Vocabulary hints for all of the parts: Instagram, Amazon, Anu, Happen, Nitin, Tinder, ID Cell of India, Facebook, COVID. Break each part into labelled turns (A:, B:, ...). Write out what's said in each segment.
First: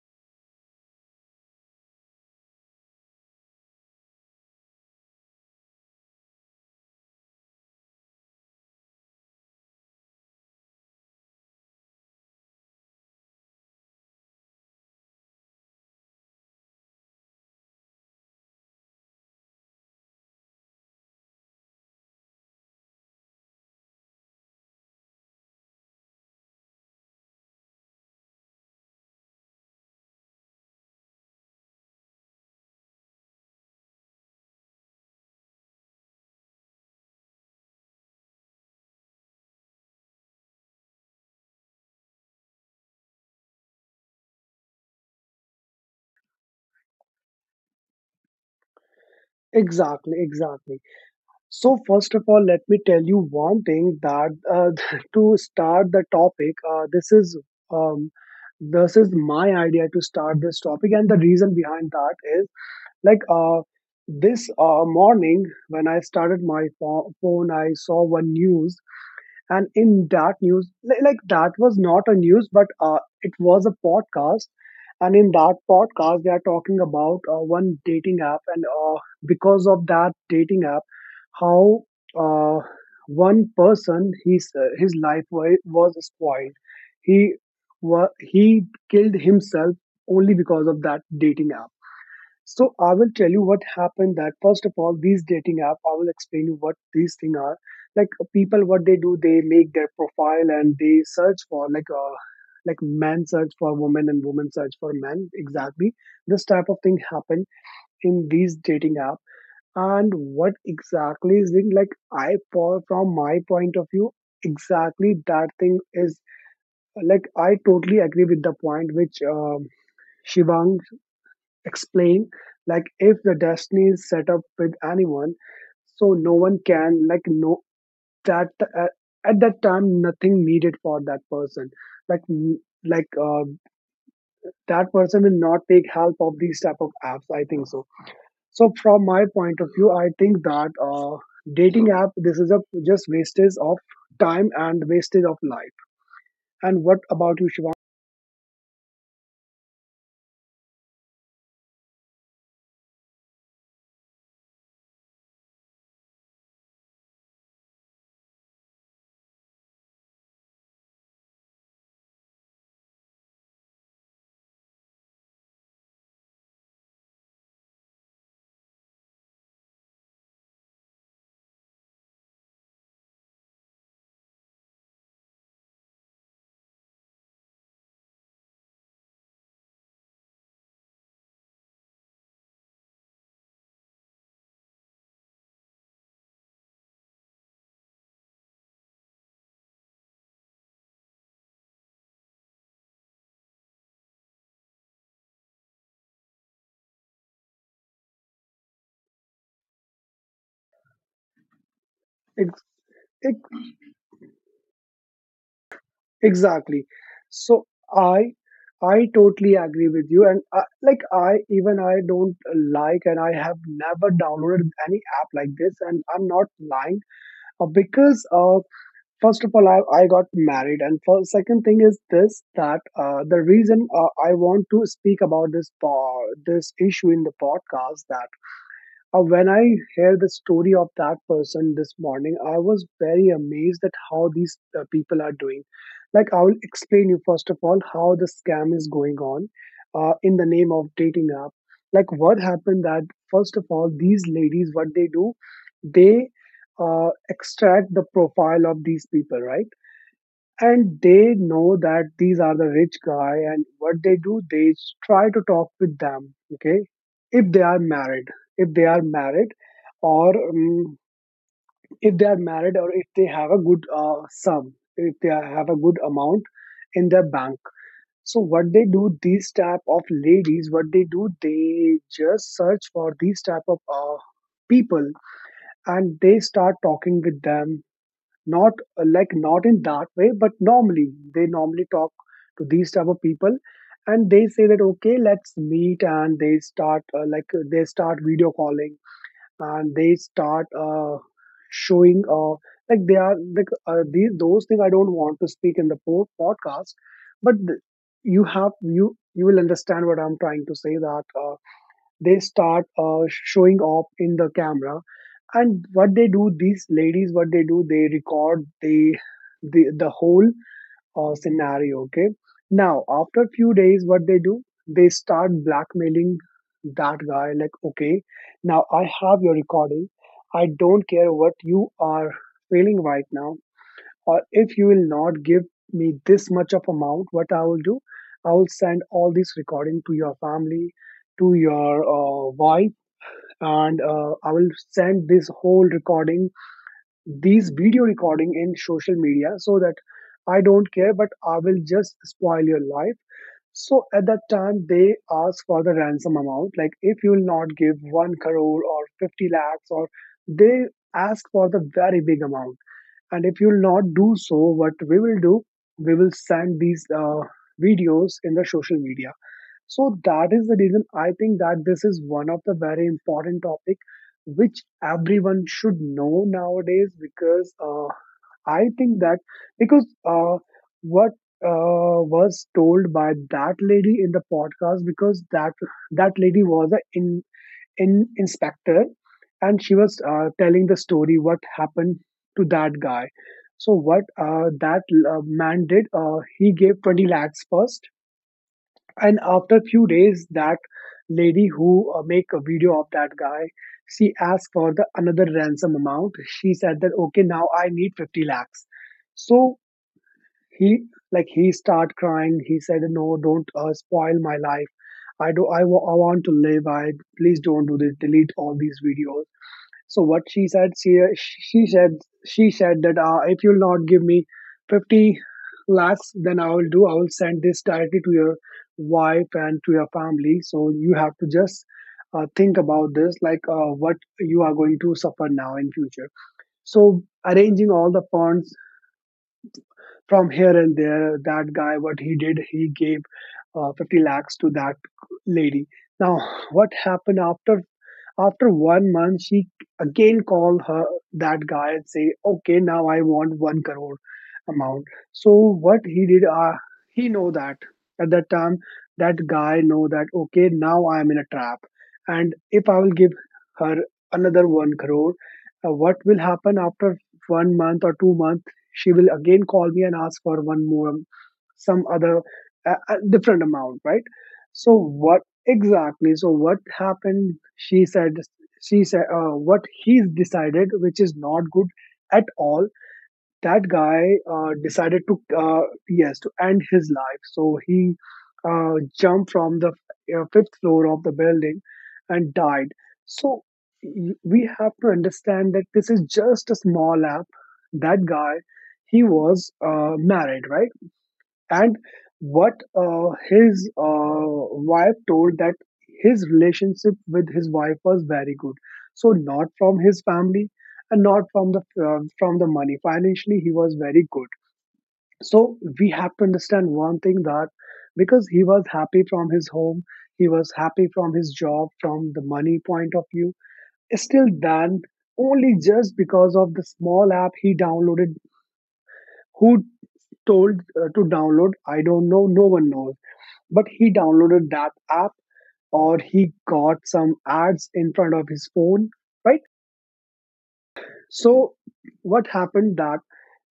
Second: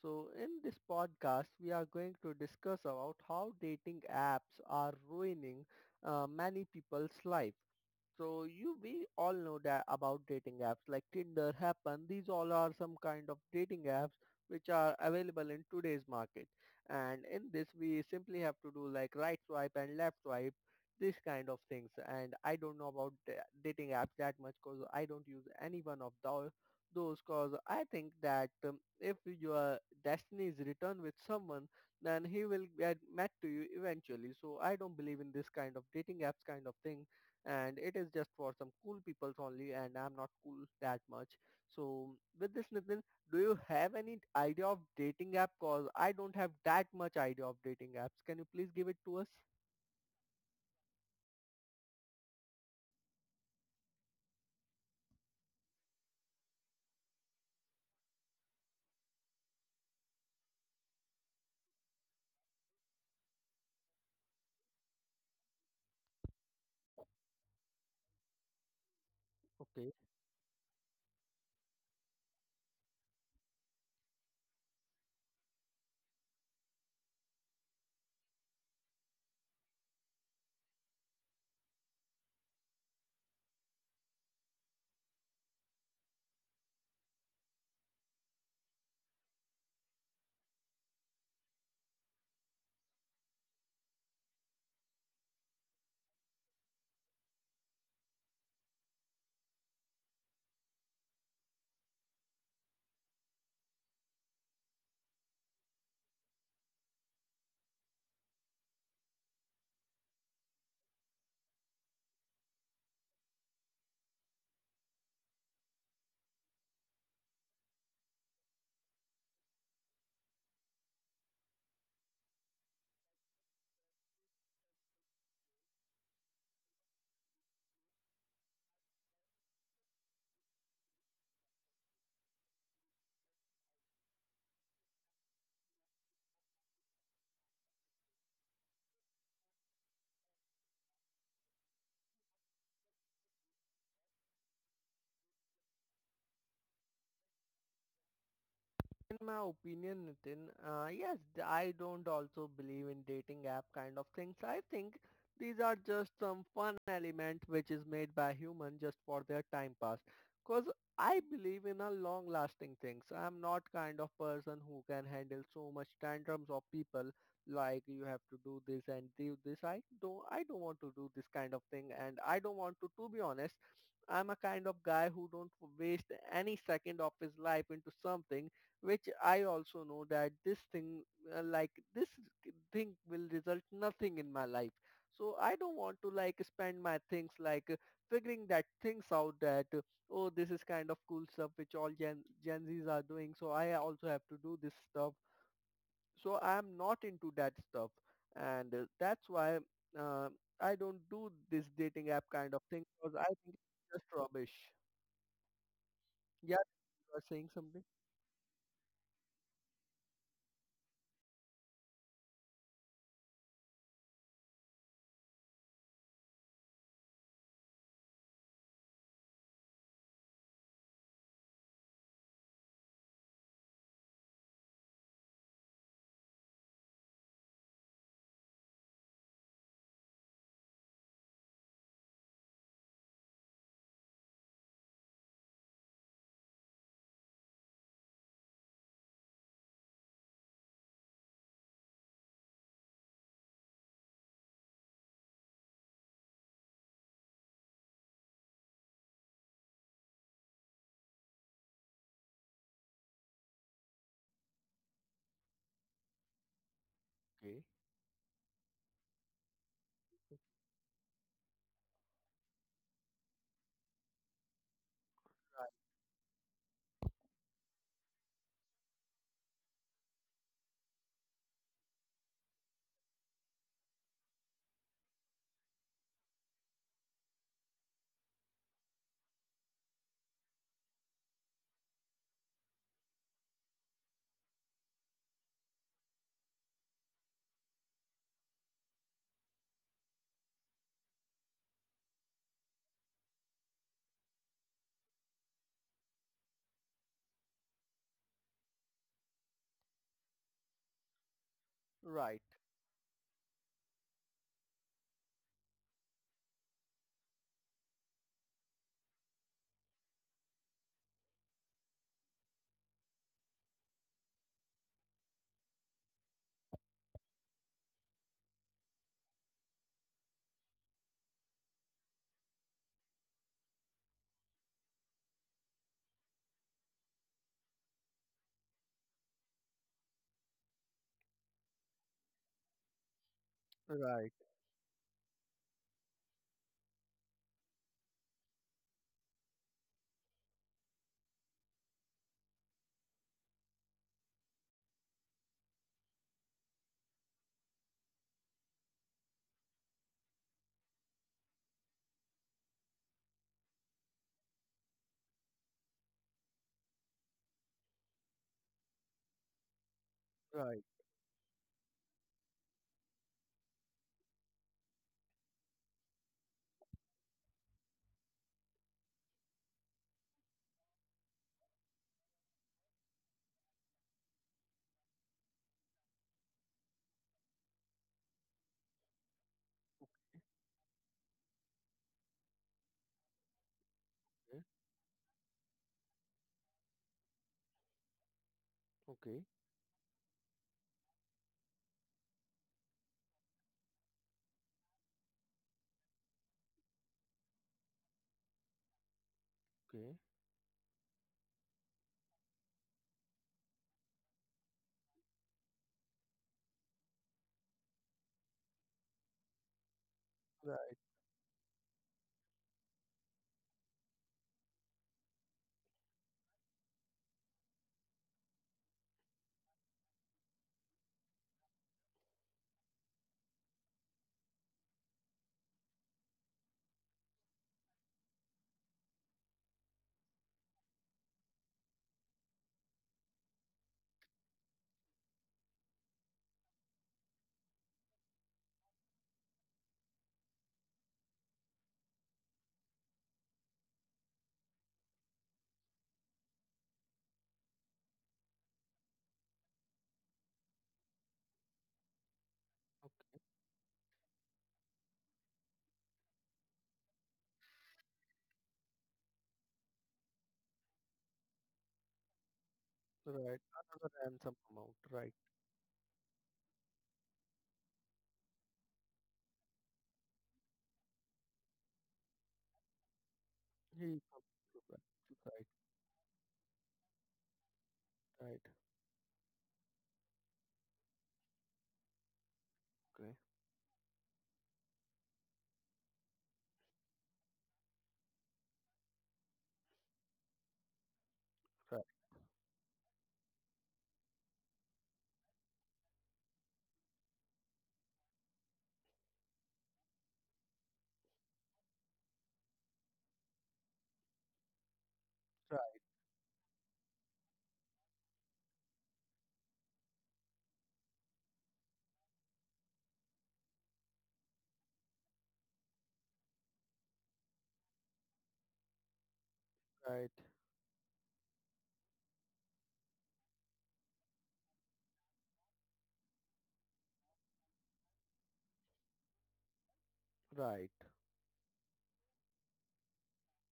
A: So, in this podcast, we are going to discuss about how dating apps are ruining many people's life. So you we all know that about dating apps like Tinder, Happen. These all are some kind of dating apps which are available in today's market. And in this, we simply have to do like right swipe and left swipe, this kind of things. And I don't know about dating apps that much because I don't use any one of those. Cause I think that if your destiny is returned with someone, then he will get met to you eventually. So I don't believe in this kind of dating apps kind of thing and it is just for some cool peoples only and I'm not cool that much. So with this Nitin, do you have any idea of dating app? Cause I don't have that much idea of dating apps. Can you please give it to us?
B: Exactly, exactly. So first of all, let me tell you one thing that to start the topic, um, this is my idea to start this topic, and the reason behind that is like uh, this morning when I started my phone, I saw one news. And
A: Okay.
B: in that news like that was not a news, but it was a podcast. And in that podcast they are talking about one dating app, and because of that dating app, how uh, one person, his life was spoiled. He he killed himself only because of that dating app. So I will tell you what happened, that first of all, these dating app, I will explain you what these things are. Like people, what they do, they make their profile and they search for, like men search for women and women search for men. Exactly. This type of thing happen in these dating app. And what exactly is it? Like, I for from my point of view, exactly that thing is, like, I totally agree with the point which Shivang explain, like if the destiny is set up with anyone, so no one can, like, know that, uh, at that time nothing needed for that person, like n- like uh, that person will not take help of these type of apps, I think so. So from my point of view, I think that, dating app, this is a just wastage of time and wastage of life. And what about you, Shivam?
A: In my opinion, Nitin, yes, I don't also believe in dating app kind of things. I think these are just some fun element which is made by human just for their time pass. Cause I believe in a long lasting thing. So I'm not kind of person who can handle so much tantrums of people like you have to do this and do this. I don't want to do this kind of thing and I don't want to be honest. I'm a kind of guy who don't waste any second of his life into something which I also know that this thing will result nothing in my life. So I don't want to like spend my things like figuring that things out that, oh, this is kind of cool stuff which all Gen Zs are doing. So I also have to do this stuff. So I'm not into that stuff. And that's why uh, I don't do this dating app kind of thing because I
B: Ex-
A: think it's just rubbish. Yeah,
B: exactly,
A: you are saying
B: so
A: something?
B: i I totally agree with you. And I, like, I, even I don't, like. And I have never downloaded any app like this, and I'm not lying. Because first of all, I got married, and for second thing is this that, the reason I want to speak about this issue in the podcast, that when I heard the story of that person this morning, I was very amazed at how these people are doing. Like, I will explain you first of all how the scam is going on, in the name of dating app. Like, what happened that first of all, these ladies, what they do, they extract the profile of these people, right? And they know that these are the rich guy, and what they do, they try to talk with them. Okay, if they
A: Okay.
B: are married. If they are married or if they are married or if they have a good sum if they are- have a good amount in their bank. So what they do, these type of ladies, what they do, they just search for these type of people, and they start talking with them, not like not in that way, but normally they normally talk to these type of people. And they say that, okay, let's meet, and they start video calling. And they start showing, like they are like, these those things I don't want to speak in the podcast, but you have, you will understand what I'm trying to say that, they
A: Right,
B: start showing off in the camera. And what they do, these ladies, what they do, they record the whole scenario. Okay, now after few days, what they do, they start blackmailing that guy, like, okay, now I have your recording, I don't care what you are feeling right now, or if you will not give me this much of amount, what I will do, I will send all this recording to your family, to your wife, and
A: right,
B: I will send this whole recording, these video recording in social media, so that, I don't care, but I will just spoil your life. So at that time, they ask for the ransom amount. Like if you will not give one crore or 50 lakhs, or they ask for the very big amount. And if you will not do so, what we will do, we will send these videos in the social media. So that is the
A: right.
B: reason I think that this is one of the very important topic which everyone should know nowadays, because I think that, because what was told by that lady in the podcast, because that lady was an in inspector, and she was telling the story what happened to that guy. So what that man did, he gave 20 lakhs first. And
A: Okay,
B: after a few days, that lady who make a video of that guy, she asked for the another ransom amount. She said that, okay, now I need 50 lakhs. So
A: okay,
B: he he start crying. He said, no, don't spoil my life, I want to live, I, please don't do this, delete all these videos. So what she said,
A: right,
B: she said that, if you'll not give me 50 lakhs, then I will do. I will send this directly to your wife and to your family. So you have to just think about this, like, what you are going to suffer now in future. So arranging all the funds from here and there, that guy, what he did, he gave 50 lakhs to that lady. Now, what happened, after one month, she again called her that guy and say, "Okay, now I want one crore amount." So what he did, he know that at that time, that guy know that, okay, now I am in a trap, and if I will give
A: okay.
B: her another one crore, what will happen after one month or 2 month? She will again call me and ask for one more, some other
A: Right.
B: different amount,
A: Another
B: right?
A: ransom amount,
B: So
A: right.
B: what exactly so what happened, she said, what he's decided, which is not good at all. That
A: He
B: guy
A: comes to.
B: decided to,
A: Right,
B: yes, to end his life. So he
A: right, right.
B: jumped from the fifth floor of the building and died.
A: Okay.
B: So we have to understand that this is just a small app. That guy, he was married, right? And
A: Right,
B: what his wife told, that his relationship with his wife was very good. So not from his family, and not from the money, financially he was very good. So we have to understand one thing, that because he was happy from his home, he was happy from his job, from the money point of view. Still then, only just because of the small app he downloaded, who
A: right,
B: told to download, I don't know, no one knows. But he downloaded that app, or he got some ads in front of his phone, right?
A: right,
B: So what happened, that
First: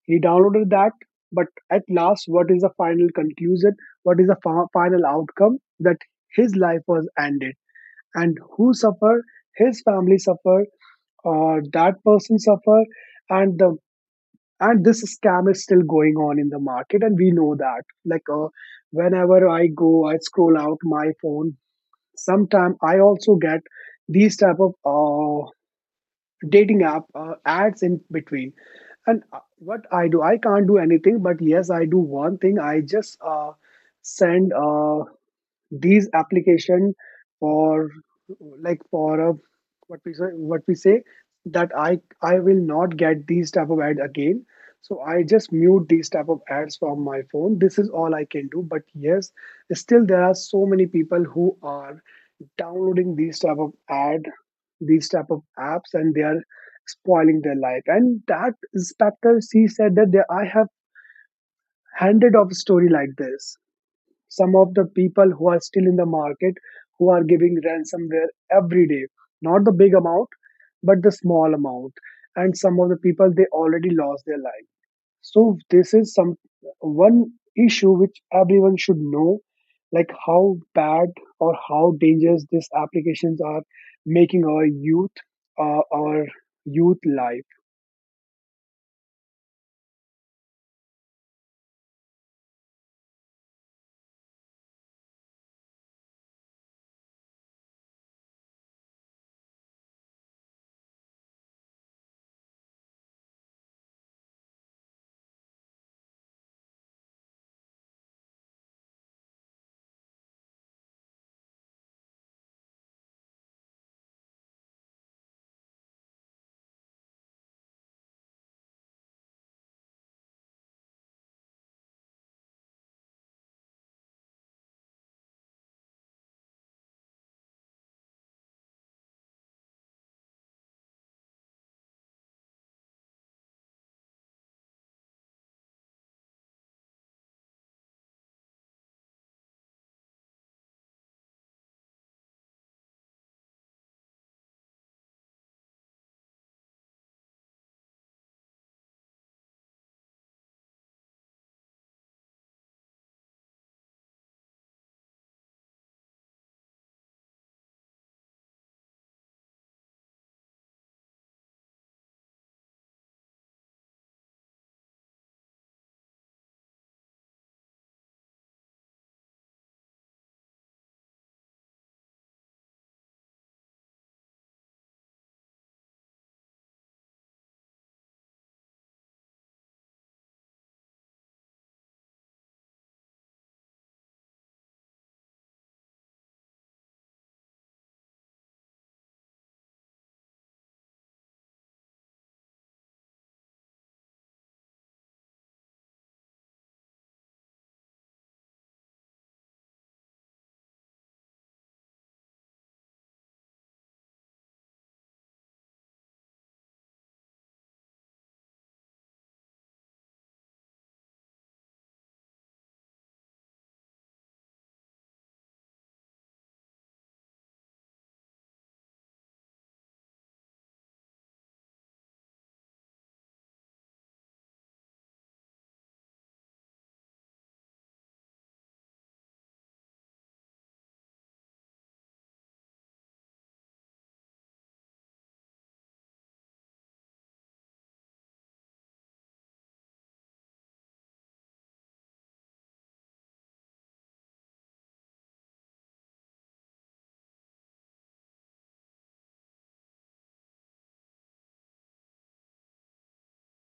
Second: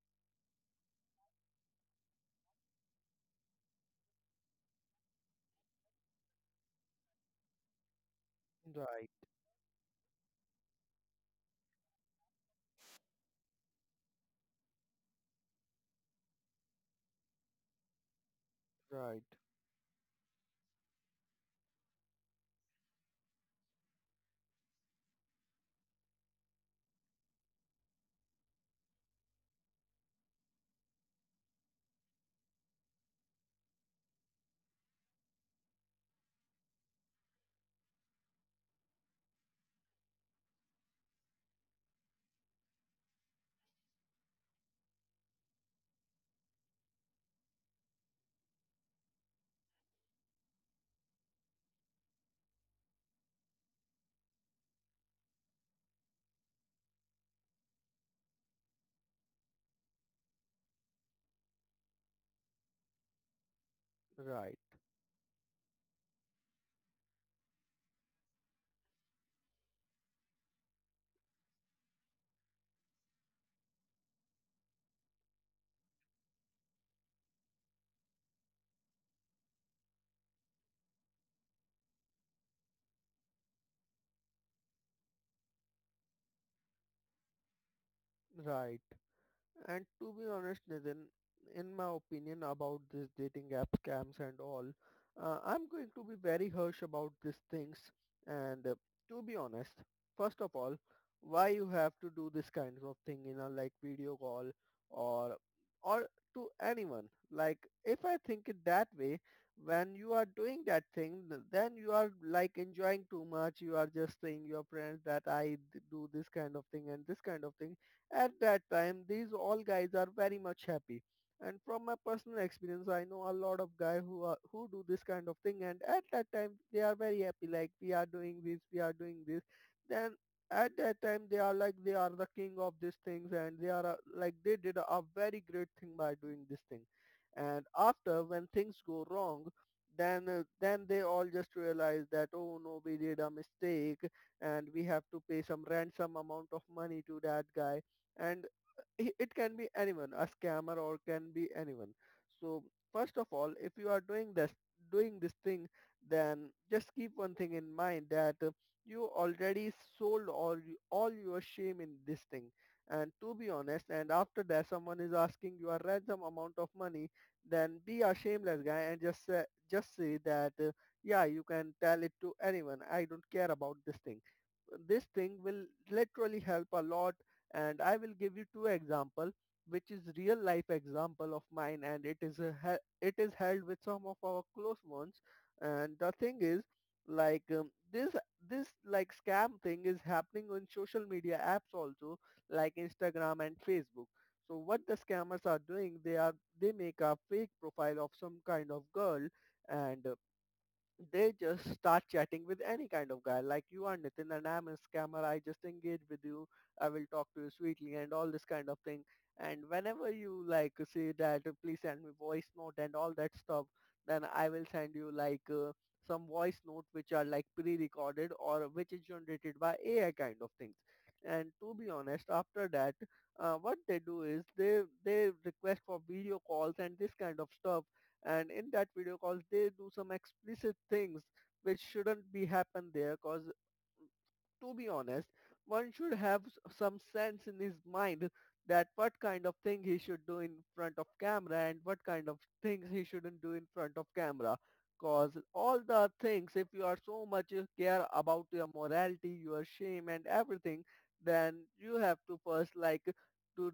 B: he downloaded that. But at last, what is the final conclusion, what is the final outcome? That his life was ended. And who
A: right,
B: suffer, his family suffer or that person suffer. And the and this scam is still going on in the market. And we know that,
A: right,
B: whenever I go, I scroll out my phone, sometime I also get these type of dating app ads in between. And what I do, I can't do anything, but yes, I do one thing, I just send these application for, like, for a, what we say, what we say that I will not get these type of ad again. So I just mute these type of ads from my phone. This is all I can do. But yes, still there are so many people who are downloading these type of ad, these type of apps, and they are spoiling their life. And that inspector c said that, they, I have handed off a story like this, some
A: right,
B: of the people who are still in the market, who are giving ransomware every day, not the big amount but the small amount. And some of the people, they already lost their life. So this is some one issue which everyone should know, like how bad or how dangerous these applications are making our youth life.
A: right, right. And to be honest, Nitin, in my opinion about this dating app scams and all, I'm going to be very harsh about these things. And to be honest, first of all, why you have to do this kinds of thing in a like video call or or to anyone? Like if I think it that way, when you are doing that thing, then you are like enjoying too much. You are just saying your friends that I do this kind of thing and this kind of thing at that time these all guys are very much happy, and from my personal experience I know a lot of guys who do this kind of thing, and at that time they are very happy like we are doing this, we are doing this. Then at that time they are like they are the king of these things and they are like they did a very great thing by doing this thing. And after when things go wrong, then they all just realize that oh no, we did a mistake and we have to pay some ransom amount of money to that guy. And it can be anyone, a scammer or can be anyone. So first of all, if you are doing this thing, then just keep one thing in mind that you already sold all your shame in this thing. And to be honest, and after that, someone is asking you a ransom amount of money, then be a shameless guy and just say that yeah, you can tell it to anyone, I don't care about this thing. This thing will literally help a lot. And I will give you two example, which is real life example of mine, and it is held with some of our close ones. And the thing is like this like scam thing is happening on social media apps also like Instagram and Facebook. So what the scammers are doing, they make a fake profile of some kind of girl, and they just start chatting with any kind of guy. Like you are Nitin and I'm a scammer. I just engage with you. I will talk to you sweetly and all this kind of thing. And whenever you like say that please send me voice note and all that stuff, then I will send you like some voice note which are like pre-recorded or which is generated by AI kind of things. And to be honest, after that, what they do is they request for video calls and this kind of stuff, and in that video calls they do some explicit things which shouldn't be happen there, cause to be honest, one should have some sense in his mind that what kind of thing he should do in front of camera and what kind of things he shouldn't do in front of camera. Cause all the things, if you are so much you care about your morality, your shame and everything, then you have to first like to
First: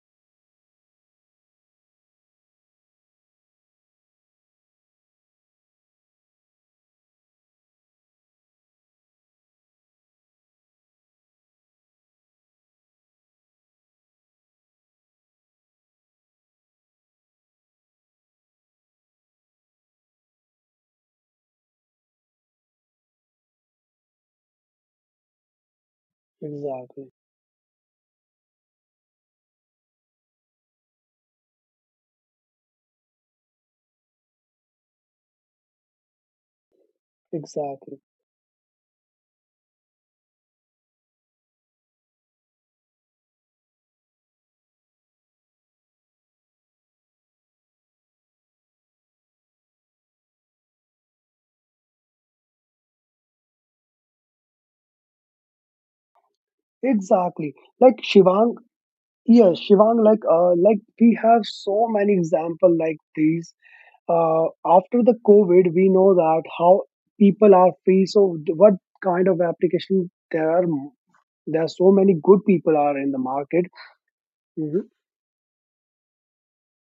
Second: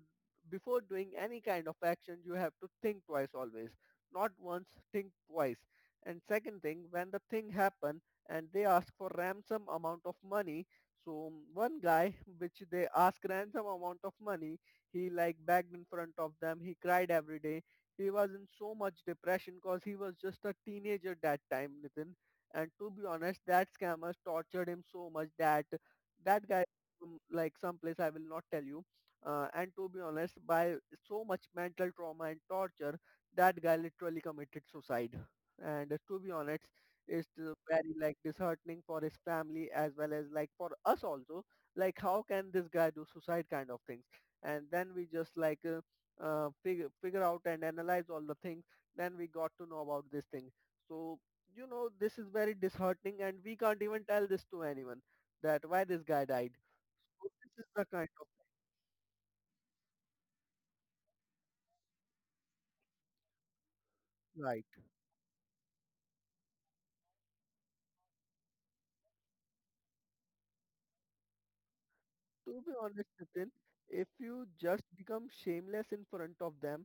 A: before doing any kind of action, you have to think twice always. Not once, think twice. And second thing, when the thing happen and they ask for ransom amount of money, so one guy, which they asked ransom amount of money, he like begged in front of them. He cried every day. He was in so much depression because he was just a teenager that time, Nitin. And to be honest, that scammers tortured him so much that that guy,
B: Exactly,
A: like someplace I will not tell you. And to be honest, by so much mental trauma and torture, that guy literally committed suicide. And to be honest, is very
B: exactly,
A: like disheartening for his family as well as like for us also. Like how can this guy do suicide kind of things? And then we just like figure out and analyze all the things, then we got to know about this thing. So you know, this is very disheartening and we can't even tell this to anyone that why this guy died. So
B: exactly.
A: this is the
B: Like
A: kind of.
B: Shivang, yes, Shivang. Like, we have so many example like these.
A: Right.
B: After the COVID, we know that how people are free. So, what kind of application there are, so many good
A: To be
B: people are
A: honest,
B: in the
A: Nitin,
B: market.
A: if you just
B: Mhm.
A: become shameless in front of them,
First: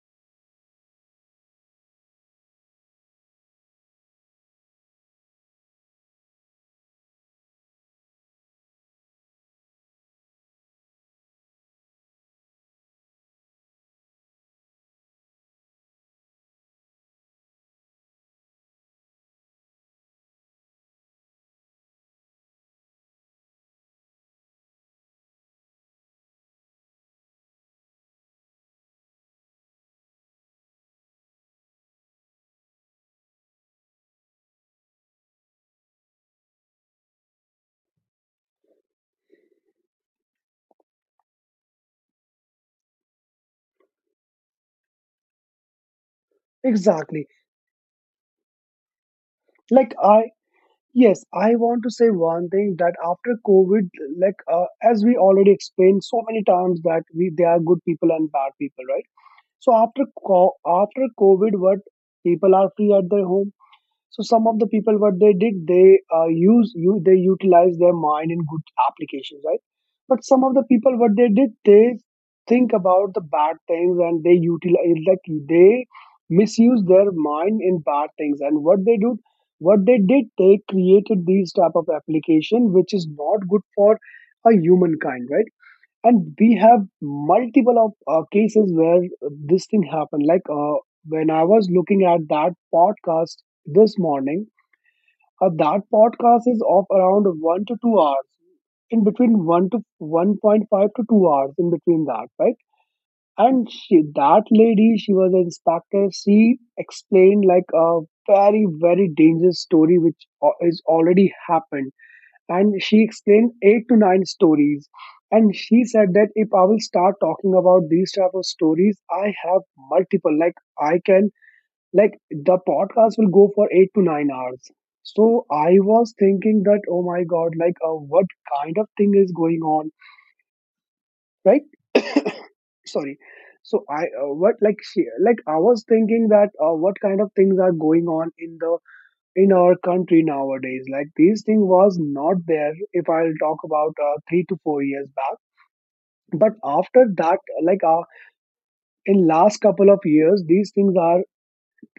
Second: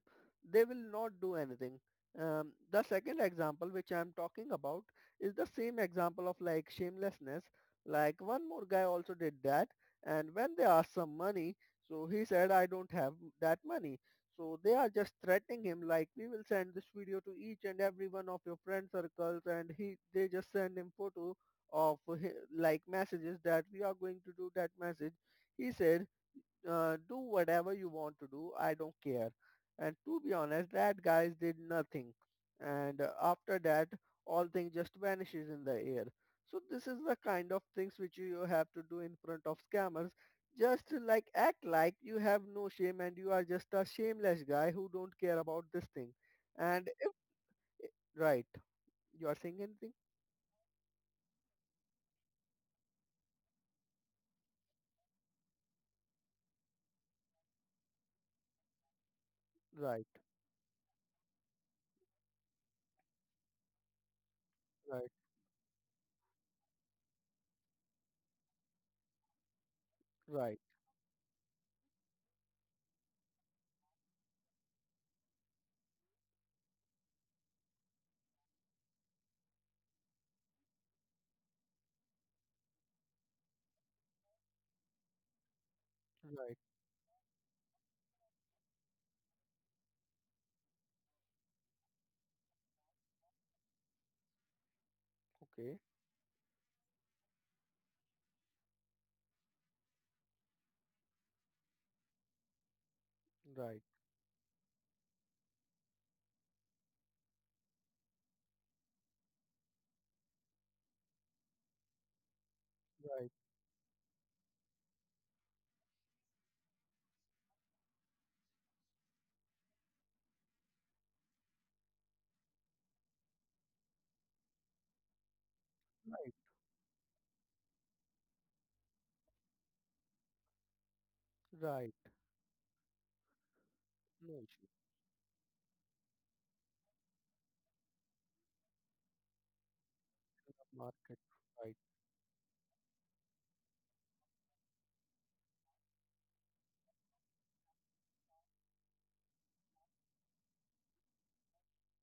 A: they will not do anything. The second example which I'm talking about is the same example of like shamelessness. Like one more guy also did that, and when they asked some money, so he said, "I don't have that money." So they are just threatening him, like, "We will send this video to each and every one of your friend circles," and he they just send him photo of like messages that we are going to do that message. He said, do whatever you want to do. I don't care. And to be honest, that guys did nothing. And after that, all things just vanishes in the air. So this is the kind of things which you have to do in front of scammers. Just like act like you have no shame and you are just a shameless guy who don't care about this thing. And if,
B: exactly
A: right, you are saying anything?
B: like I Yes, I want to say one thing that after COVID, as we already explained so many times, that we there are good people and bad people, right? So
A: Right,
B: after COVID, what, people are free at their home. So some of the people,
A: right,
B: what they did, they utilize their mind in good applications, right? But some
A: right,
B: of the people, what they did, they think about the bad things and they utilize like they misuse their mind in bad things. And what they did, they created these type of application which is not good for a humankind, right? And
A: right.
B: we have multiple of cases where this thing happened, when I was looking at that podcast this morning.
A: Okay,
B: That podcast is of around 1 to 2 hours, in between 1 to 1.5 to 2 hours, in between that, right? And
A: right,
B: that lady, she was an inspector. She explained like a very very dangerous story which is already happened, and she
A: right,
B: explained eight to nine stories. And she said that if I will start talking about these type of stories, I have multiple like I can like the podcast will go for 8 to 9 hours. So I was
A: right,
B: thinking that, oh my god, what kind of thing is going on, right?
A: right.
B: Sorry. so i uh,
A: No,
B: what like she, like i was thinking that, what kind of things are going on in the in our country nowadays. Like,
A: Market,
B: these thing
A: right,
B: was not there if I'll talk about 3 to 4 years back. But after that, like uh, in last couple of years, these things are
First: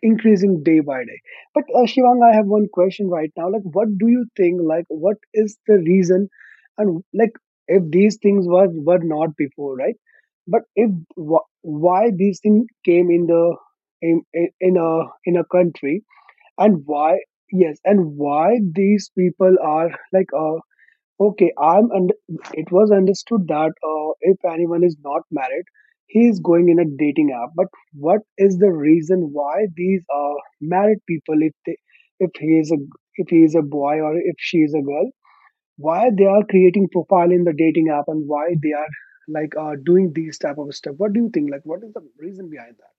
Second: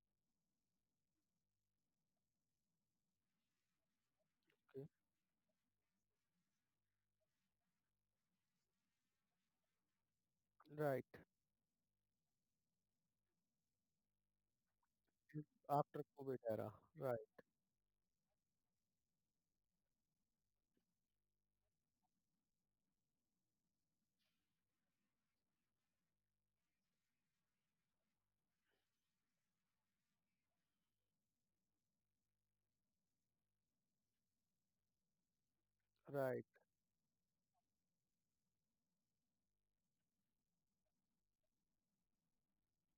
B: increasing day by day. But Shivang, I have one question right now. Like, what do you think? Like,
A: okay,
B: what is the reason? And like, if these things were not before, right? But if,
A: right.
B: why these things came in the, in a
A: After
B: country?
A: COVID era,
B: And why,
A: right,
B: yes, and why these people are like okay I'm and it was understood that, if anyone is not married, he is going in a dating app. But what is the reason why these married people, if they, if he is a if he is a boy or if she is a girl, why they are
A: right.
B: creating profile in the dating app and why they are doing these type of stuff? What do you think, like, what is the reason behind that?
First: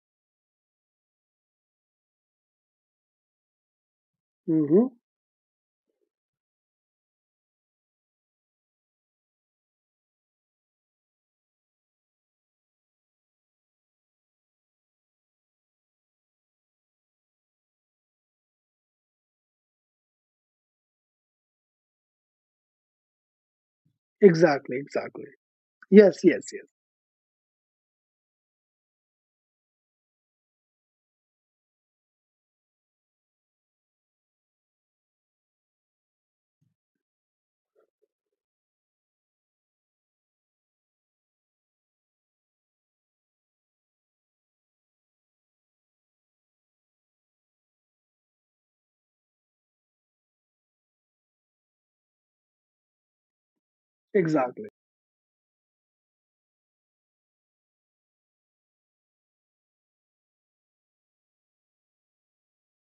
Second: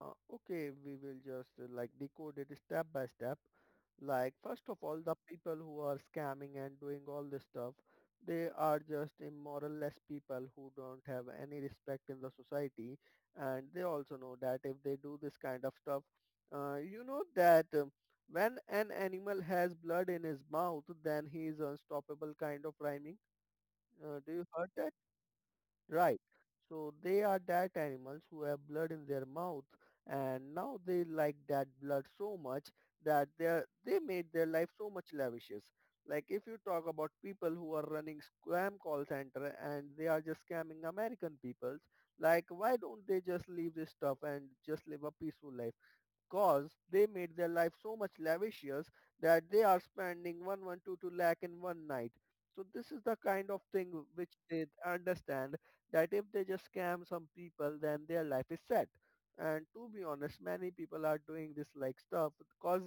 A: Okay, we will just like decode it step by step. Like, first of
B: Mm-hmm.
A: all, the people who are scamming and doing all this stuff, they are just immoral less people who don't have any respect in the society, and they also know that if they do this kind of stuff, you know that. When an animal has blood in his mouth, then he is unstoppable kind of rhyming. Do you heard
B: exactly
A: that?
B: exactly yes
A: Right.
B: yes yes
A: So they are that animals who have blood in their mouth, and now they like that blood so much that they made their life so much lavishes. Like if you talk about people who are running scam call center and they are just scamming American peoples, like why don't they just leave this stuff and just live a peaceful life? Cause they made their life so much lavishious that they are spending 1,122 lakh in one night. So this is the kind of thing which they
B: Exactly.
A: understand that if they just scam some people, then their life is set. And to be honest, many people are doing this like stuff because,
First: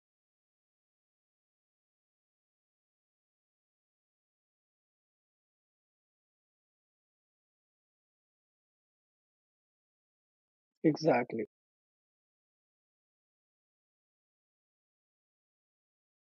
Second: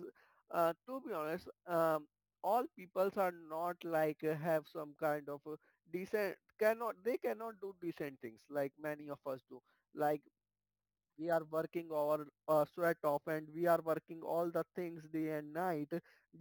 A: to be honest, all peoples are not like have some kind of decent cannot they cannot do decent things like many of us do like we are
B: Exactly,
A: working our sweat off and we are working all the things day and night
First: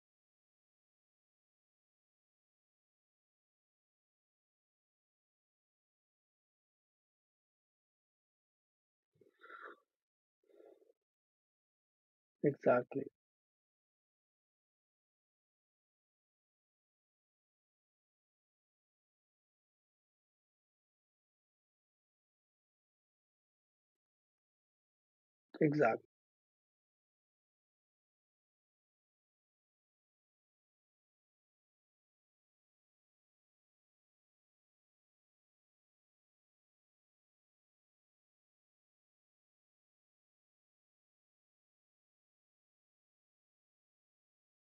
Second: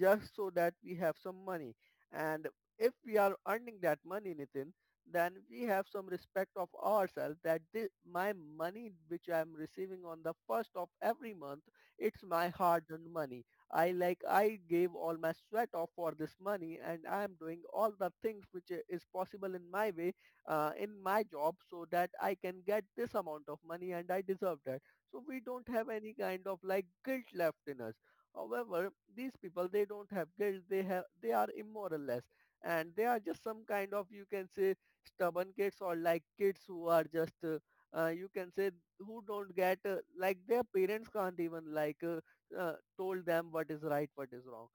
A: just so that we have some money. And if we are earning that money, Nitin, then we have some respect of ourselves that this, my money which I am receiving on the first of every month, it's my hard
B: exactly,
A: earned money. I gave all my sweat off for this money and I am doing all the things which is possible in my way, in my job so that I can get this amount of money and I deserve that. So we don't have
B: exactly,
A: any kind of like guilt left in us. However, these people they don't have guilt. They have they are immoral less, and they are just some kind of, you can say, stubborn kids or like kids who are just you can say, who don't get like their parents can't even like uh, told them what is right, what is wrong,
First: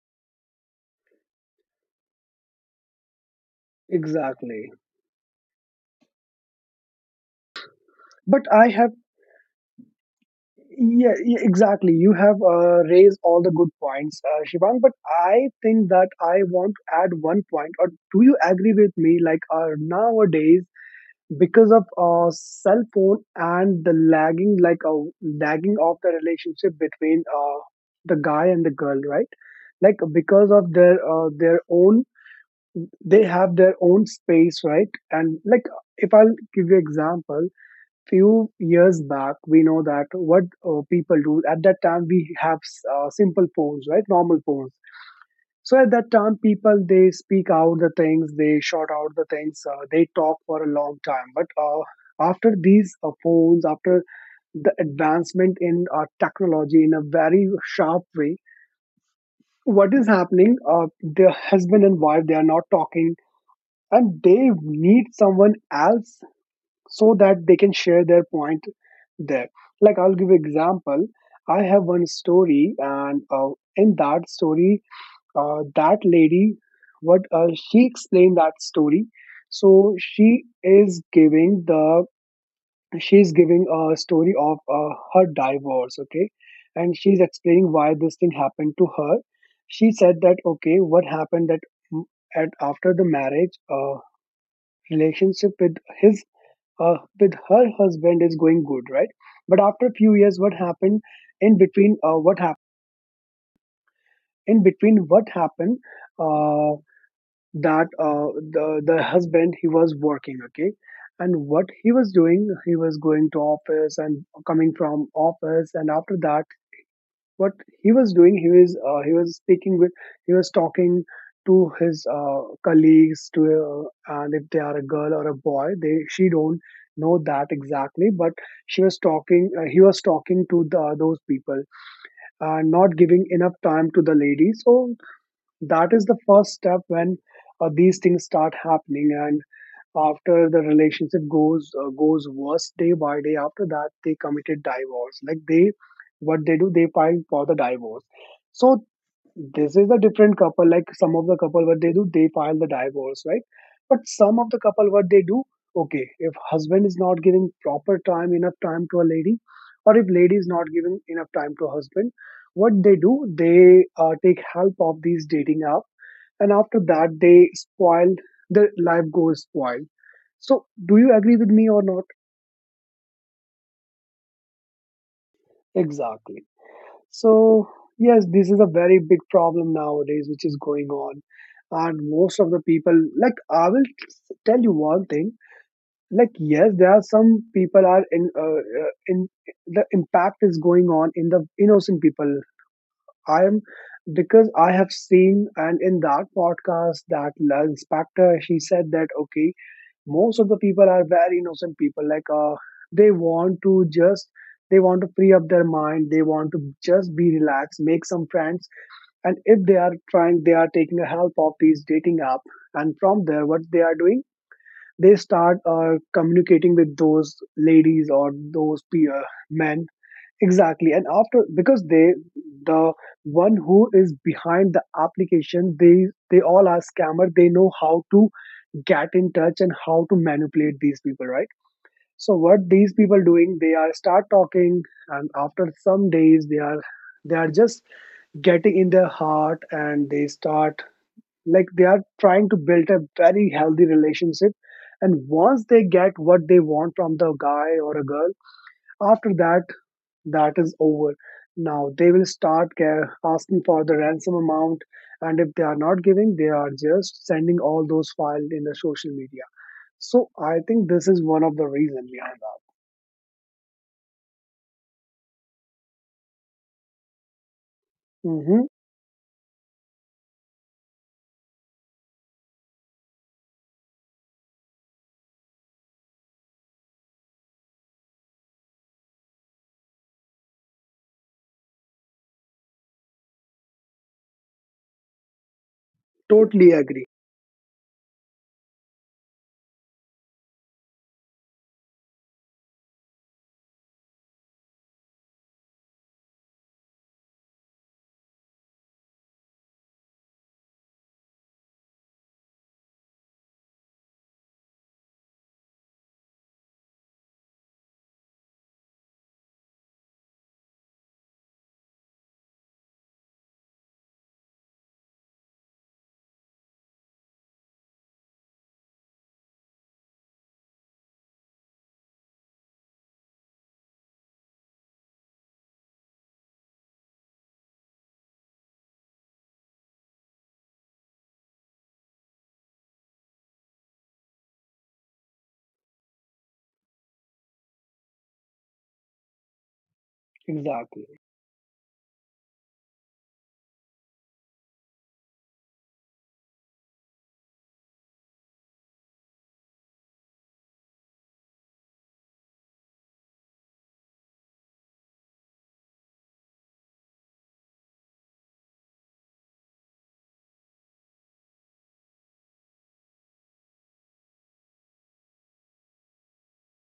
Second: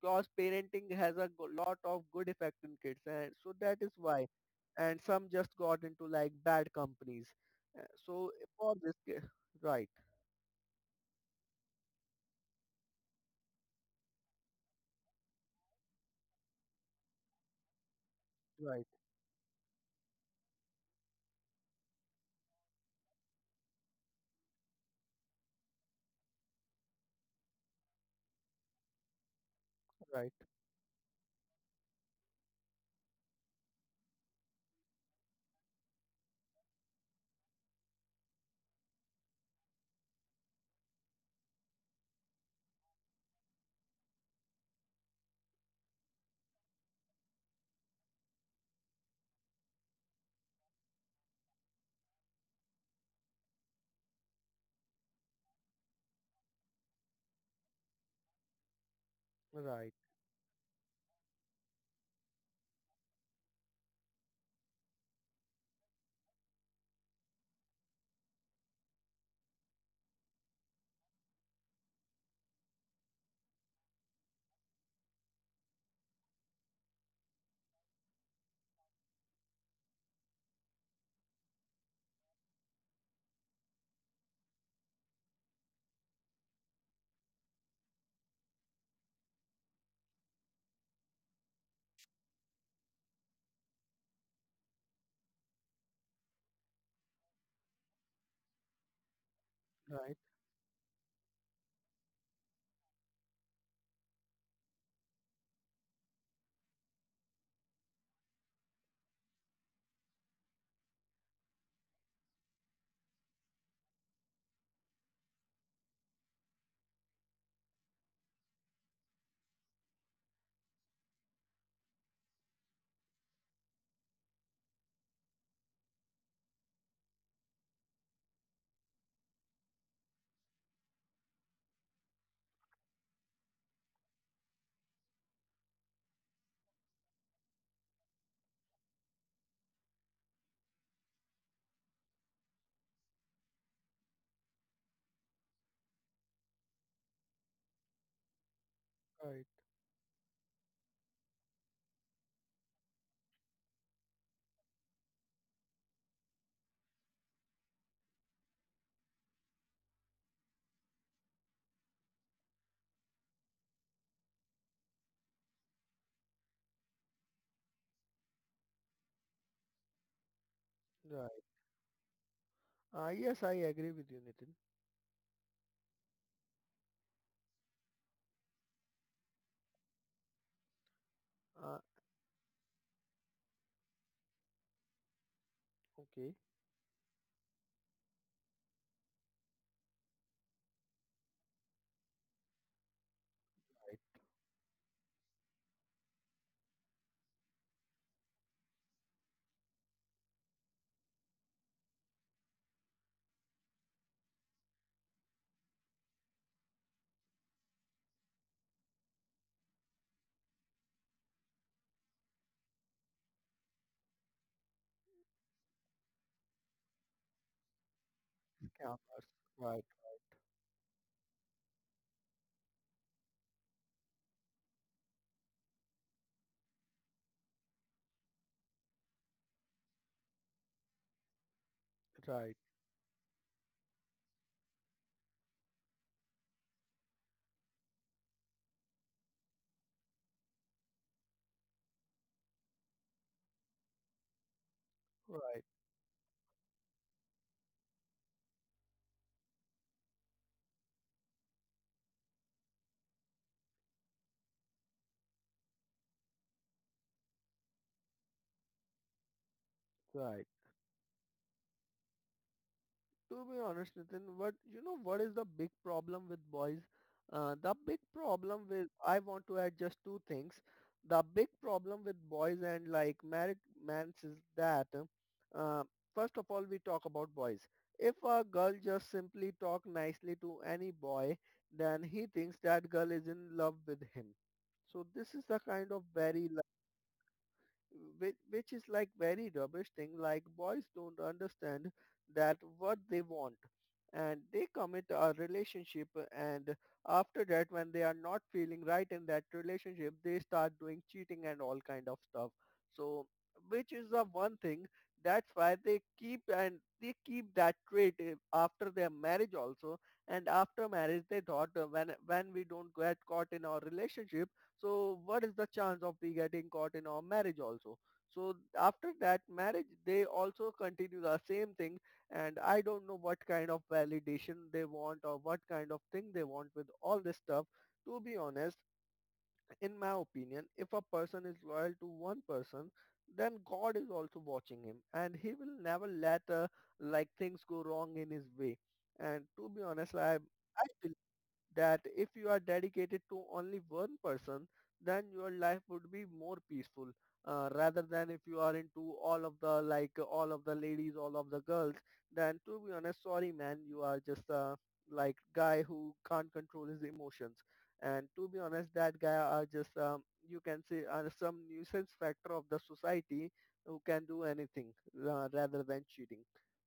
A: because parenting has a lot of good effect in kids and so that is why.
B: exactly.
A: And some just got into like bad companies. So
B: But I
A: for
B: have,
A: this, right,
B: yeah, exactly. You have raised all the good points, Shivang. But I think that I want to add one point. Or do you agree
A: right,
B: with me? Like, nowadays, because of cell phone and the lagging, like a lagging of the relationship between, the guy and the girl, right? Like,
A: right,
B: because of their, their own, they have their own space, right? And like, if I'll give you example, few years back, we know that what people do. At that time, we have simple phones, right, normal phones. So at that time, people, they speak out the things, they shout out the things, they talk for a long time. But after these phones, after the advancement in technology in a very sharp way,
A: right,
B: what is happening, the husband and wife, they are not talking, and they need someone else so that they can share their point there. Like, I'll give example. I have one story, and in that story, that lady, what she explained, that story, so she is giving the she is giving a story of her divorce, okay, and she's explaining why this thing happened to her. She said that, okay, what happened that, mm, at after the marriage, relationship with his with her husband is going good, right? But after a few
A: right,
B: years, what happened, in between, what happened, in between what happened, uh, that the husband, he was working, okay. And what he was doing, he was going to office and coming from office, and after that, what he was doing, he was talking to his colleagues, to and if they are a girl or a boy, they she don't know that exactly, but she was talking he was talking to the, those people and not giving enough time to the lady. So that is the first step, when these things start happening. And after the relationship goes goes worse day by day, after that they committed divorce, like they, what they do, they file for the divorce. So
A: right,
B: this is a different couple, like some of the couple, what they do, they file the divorce, right? But some of the couple, what they do, okay, if husband is not giving proper time, enough time, to a lady, or if lady is not giving enough time to husband, what they do, they take help of these dating app, and after that they spoiled their life goes spoiled. So do you agree
A: right.
B: with me or not?
A: Yes, I agree with you, Nitin.
B: Exactly. So yes, this is a very big problem nowadays which is going on.
A: Uh,
B: And most of the people, like I will tell you one thing. Like,
A: okay,
B: yes, there are some people are in, in, the impact is going on in the innocent people. I am
A: right,
B: Because I have seen, and in that podcast, that La inspector, she said that, okay, most of the people are very innocent people, they want to just, they want to free up their mind, they want to just be relaxed, make some friends. And if they are trying, they are taking the help of these dating app, and from there, what they are doing, they start communicating with those ladies or those
A: cameras,
B: peer
A: right,
B: men. Exactly. And after, because they, the one who is behind the application, they all are scammer, they know how to get in touch and how to manipulate these people, right? So
A: right,
B: what these people doing, they are start talking, and after some days, they are, they are just getting in their heart, and they start, like, they are trying to build a very healthy relationship. And
A: right,
B: once they get what they want from the guy or a girl, after that, that is over. Now they will start asking for the ransom amount. And if they are not giving, they are just sending all those files in the social media. So
A: right.
B: I think this is one of the reason behind
A: To be honest, Nitin, what you know, what is the big problem with boys? The big
B: that. Hmm.
A: problem with I want to add just two things. The big problem with boys and like married men is that uh, first of all we talk about boys. If a girl just simply talk nicely to any boy, then he thinks that girl is in love with him. So this is the kind of very
B: Totally agree.
A: which is like very rubbish thing. Like boys don't understand that what they want, and they commit a relationship, and after that when they are not feeling right in that relationship they start doing cheating and all kind of stuff. So which is the one thing, that's why they keep, and they keep that trait eh, after their marriage also. And after marriage they thought, when we don't get caught in our relationship, so what is the chance of we getting caught in our marriage also? So after that marriage, they also continue the same thing, and I don't know what kind of validation they want or what kind of thing they want with all this stuff. To be honest, in my opinion, if a person is loyal to one person, then God is also watching him and he will never let like things go wrong in his way. And to be honest, I believe
B: Exactly.
A: that if you are dedicated to only one person, then your life would be more peaceful, rather than if you are into all of the like all of the ladies, all of the girls. Then to be honest, sorry man, you are just a like guy who can't control his emotions. And to be honest, that guy are just you can say are some nuisance factor of the society who can do anything, rather than cheating.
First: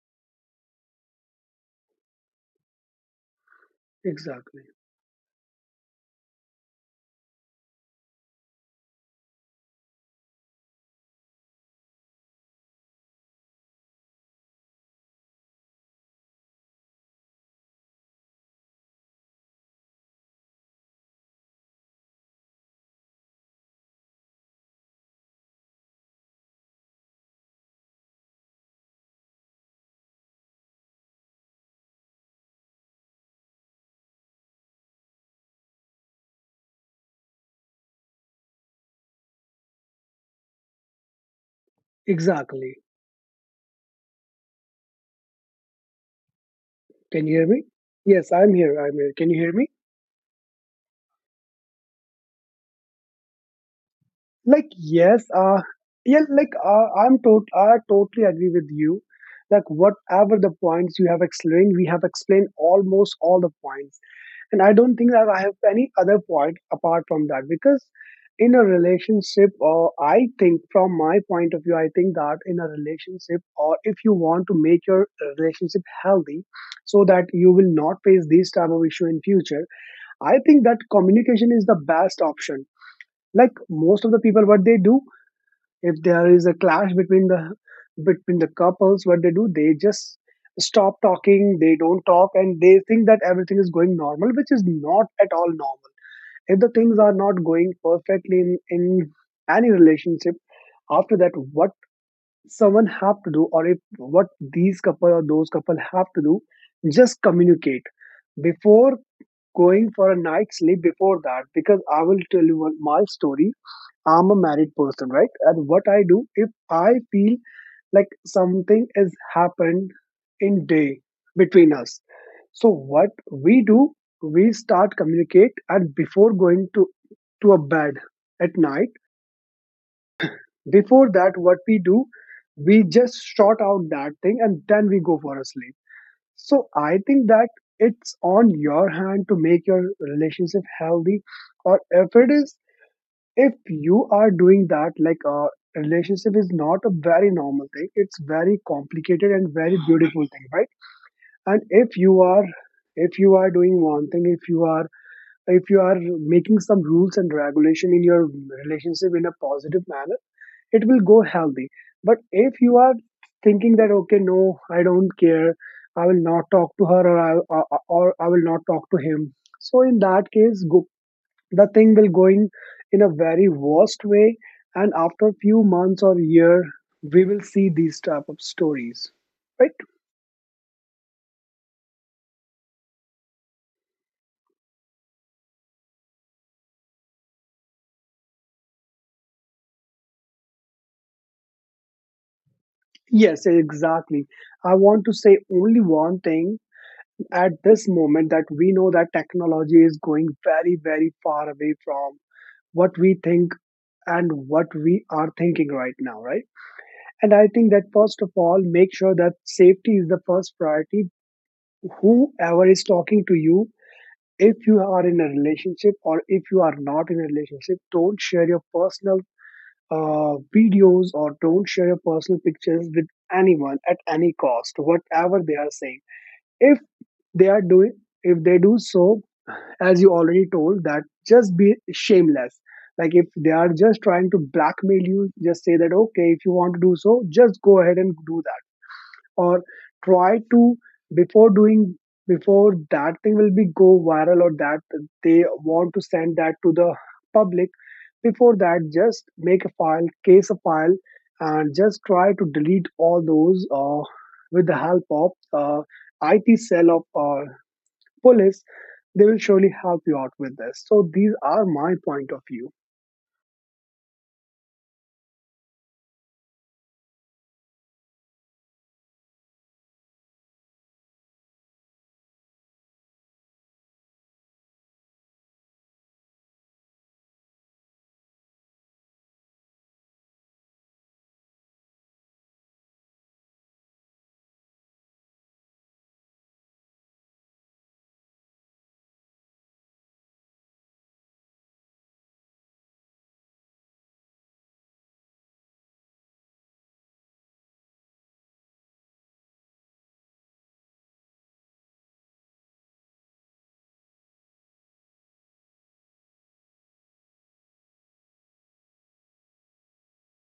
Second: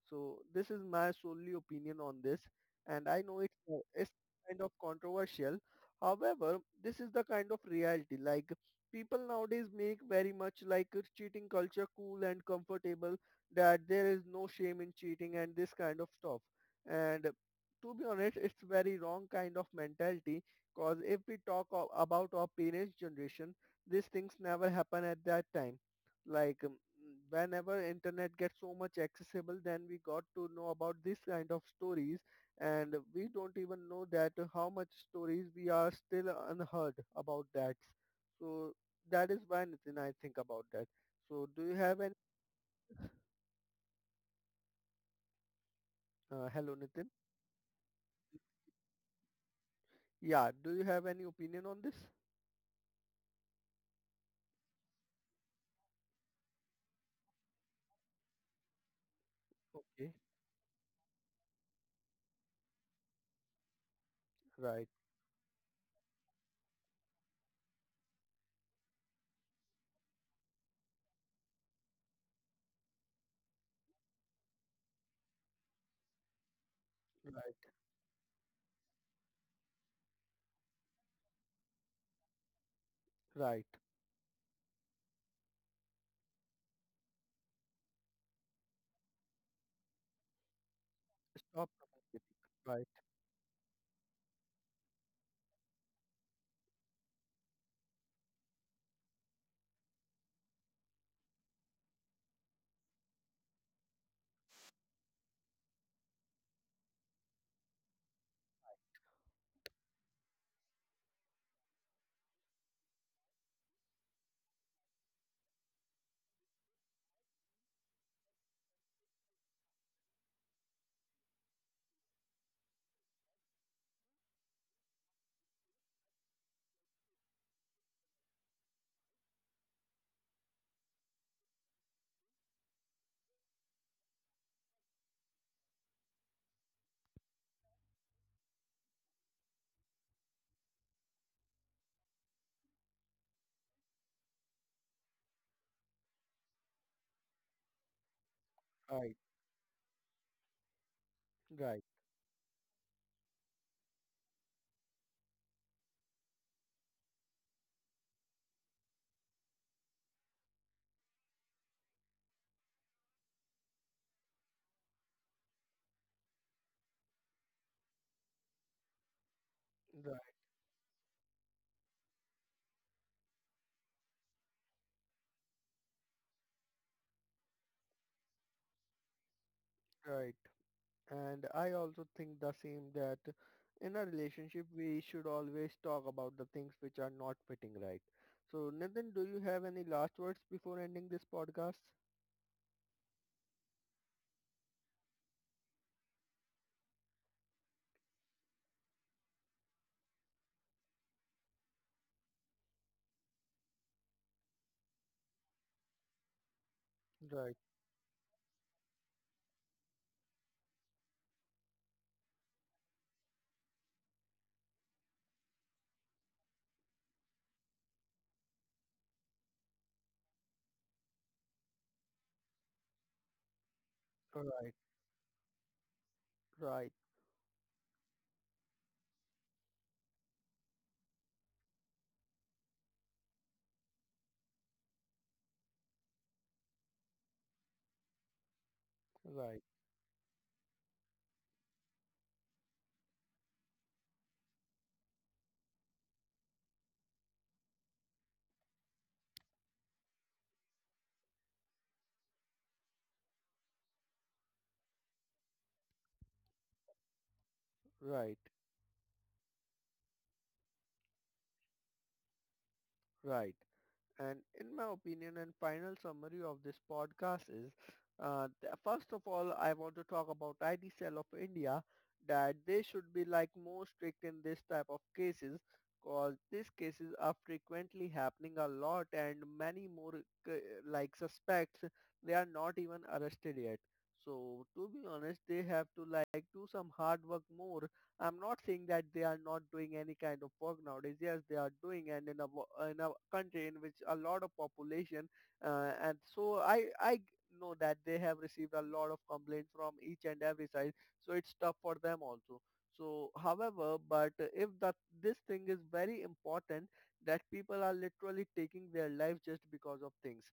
A: So this is my solely opinion on this, and I know it's kind
B: Exactly.
A: of controversial. However, this is the kind of reality. Like people nowadays make very much like a cheating culture cool and comfortable, that there is no shame in cheating and this kind of stuff. And to be honest, it's very wrong kind of mentality, because if we talk about our parents' generation, these things never happen at that time. Like whenever internet gets so much accessible, then we got to know about this kind of stories, and we don't even know that how much stories we are still unheard about that. So that is why, Nitin, I think about that. So do you have any?
B: Exactly.
A: Hello, Nitin.
B: Can you hear me? Yes, I'm here. I'm here. Can you hear me?
A: Yeah, do you have any opinion on this?
B: Like, yes. Yeah. Like, I totally agree with you. Like,
A: Okay,
B: whatever the points you have explained, we have explained almost all the points. And I
A: right,
B: don't think that I have any other point apart from that, because in a relationship, or I think from my point of view, I think that in a relationship, or if you want to make your relationship healthy so that you will
A: right,
B: not face this type of issue in future, I think that communication is the best option. Like,
A: right.
B: most of the people, what they do, if there is a clash between the, between the couples, what they do, they just stop talking,
A: Stop.
B: they don't talk, and they
A: Right,
B: think that everything is going normal, which is not at all normal. If the things are not going perfectly in any relationship, after that, what someone have to do, or if what these couple or those couple have to do, just communicate before going for a night's sleep. Before that, because I will tell you one, my story. I'm a married person, right? And what I do, if I feel like something has happened in day between us, so what we do, we start communicate, and before going to a bed at night, before that, what we do, we just sort out that thing, and then we go for a sleep. So I think that it's on your hand to make your relationship healthy, or if it is, if you are doing that, like a relationship is not a very normal thing, it's very
A: right,
B: complicated and very beautiful thing, right? And
A: right,
B: if you are, if you are doing one thing, if you are, if you are making some rules and regulation in your relationship in a positive manner, it will go healthy. But if you are thinking that, okay, no, I don't care, I will not talk to her, or or I will not talk to him, so in that case, go the thing will going in a very worst way, and after few months or year, we will see these type of stories, right?
A: right, right. And I also think the same that in a relationship we should always talk about the things which are not fitting right. So Nathan, do you have any last words before ending this podcast?
B: Yes, exactly, I want to say only one thing at this moment, that we know that technology is going very very far away from what we think and what we are thinking right now, right? And I
A: Right,
B: think that first of all, make sure that safety is the first priority. Whoever is talking to you, if you are in a relationship or if you are not in a relationship, don't share your personal videos, or don't share your personal pictures with anyone at any
A: right,
B: cost, whatever they are saying. If
A: right,
B: they are doing, if they do so, as you already told, that just be shameless. Like, if they are just trying to blackmail you, just say that, okay, if you want to do so, just go ahead and do that.
A: right,
B: Or try to, before doing, before that thing will be go viral, or that they want to send that to the public, before that, just make a file case, a file, and just try to delete all those, with the help of uh, IT cell of
A: right.
B: police. They will surely help you out with this. So these are my point of view.
A: Right. And in my opinion and final summary of this podcast is, first of all, I want to talk about ID Cell of India, that they should be like more strict in this type of cases, because these cases are frequently happening a lot and many more c- like suspects, they are not even arrested yet. So to be honest, they have to like do some hard work more. I'm not saying that they are not doing any kind of work nowadays. Yes, they are doing, and in a in a country in which a lot of population, and so I know that they have received a lot of complaints from each and every side. So it's tough for them also. So, however, but if that this thing is very important, that people are literally taking their life just because of things,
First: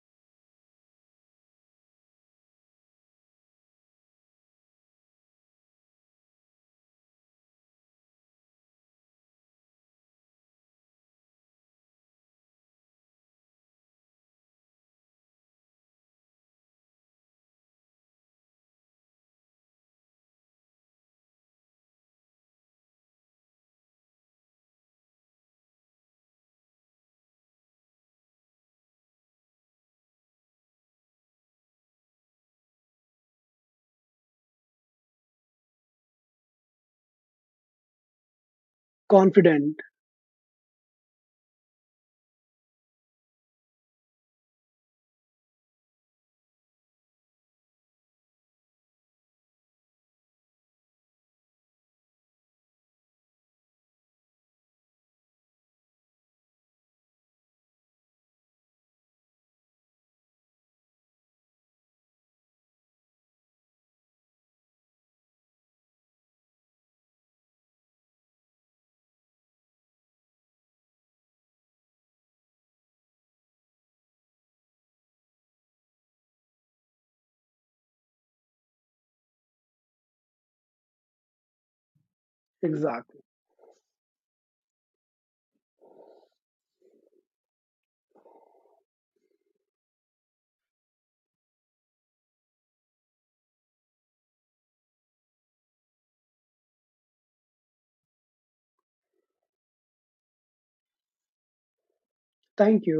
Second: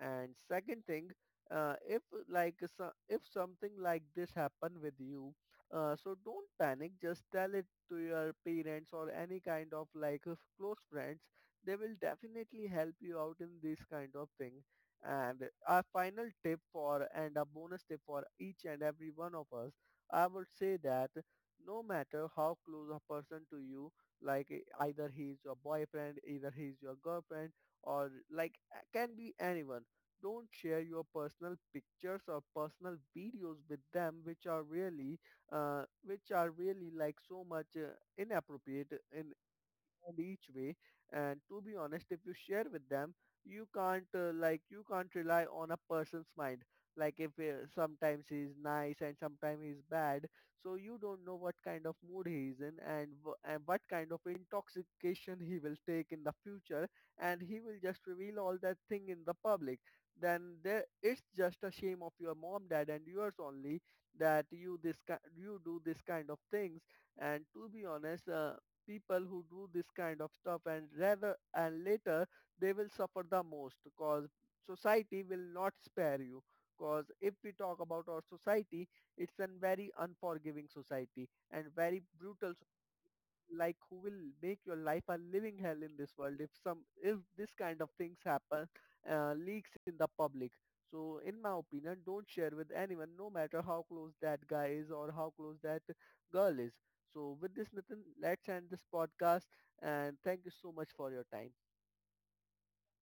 A: and second thing, if like if something like this happen with you, so don't panic, just tell it to your parents or any kind of like of close friends. They will definitely help you out in this kind of thing. And a final tip for and a bonus tip for each and every one of us, I would say that no matter how close a person to you, like either he is your boyfriend, either he is your girlfriend, or like can be anyone. Don't share your personal pictures or personal videos with them, which are really like so much inappropriate in
B: Confident.
A: and each way. And to be honest, if you share with them, you can't like you can't rely on a person's mind. Like if sometimes he's nice and sometimes he's bad, so you don't know what kind of mood he is in, and and what kind of intoxication he will take in the future, and he will just reveal all that thing in the public. Then there, it's just a shame of your mom, dad, and yours only, that you this you do this kind of things. And to be honest, people who do this kind of stuff, and rather and later, they will suffer the most, because society will not spare you. Because if we talk about our society, it's a very unforgiving society and very brutal.
B: Exactly.
A: Like who will make your life a living hell in this world, if some if this kind of things happen, leaks in the public. So in my opinion, don't share with anyone, no matter how close that guy is or how close that girl is. So with this, Nitin, let's end this podcast, and thank you so much for your time.
B: Thank you.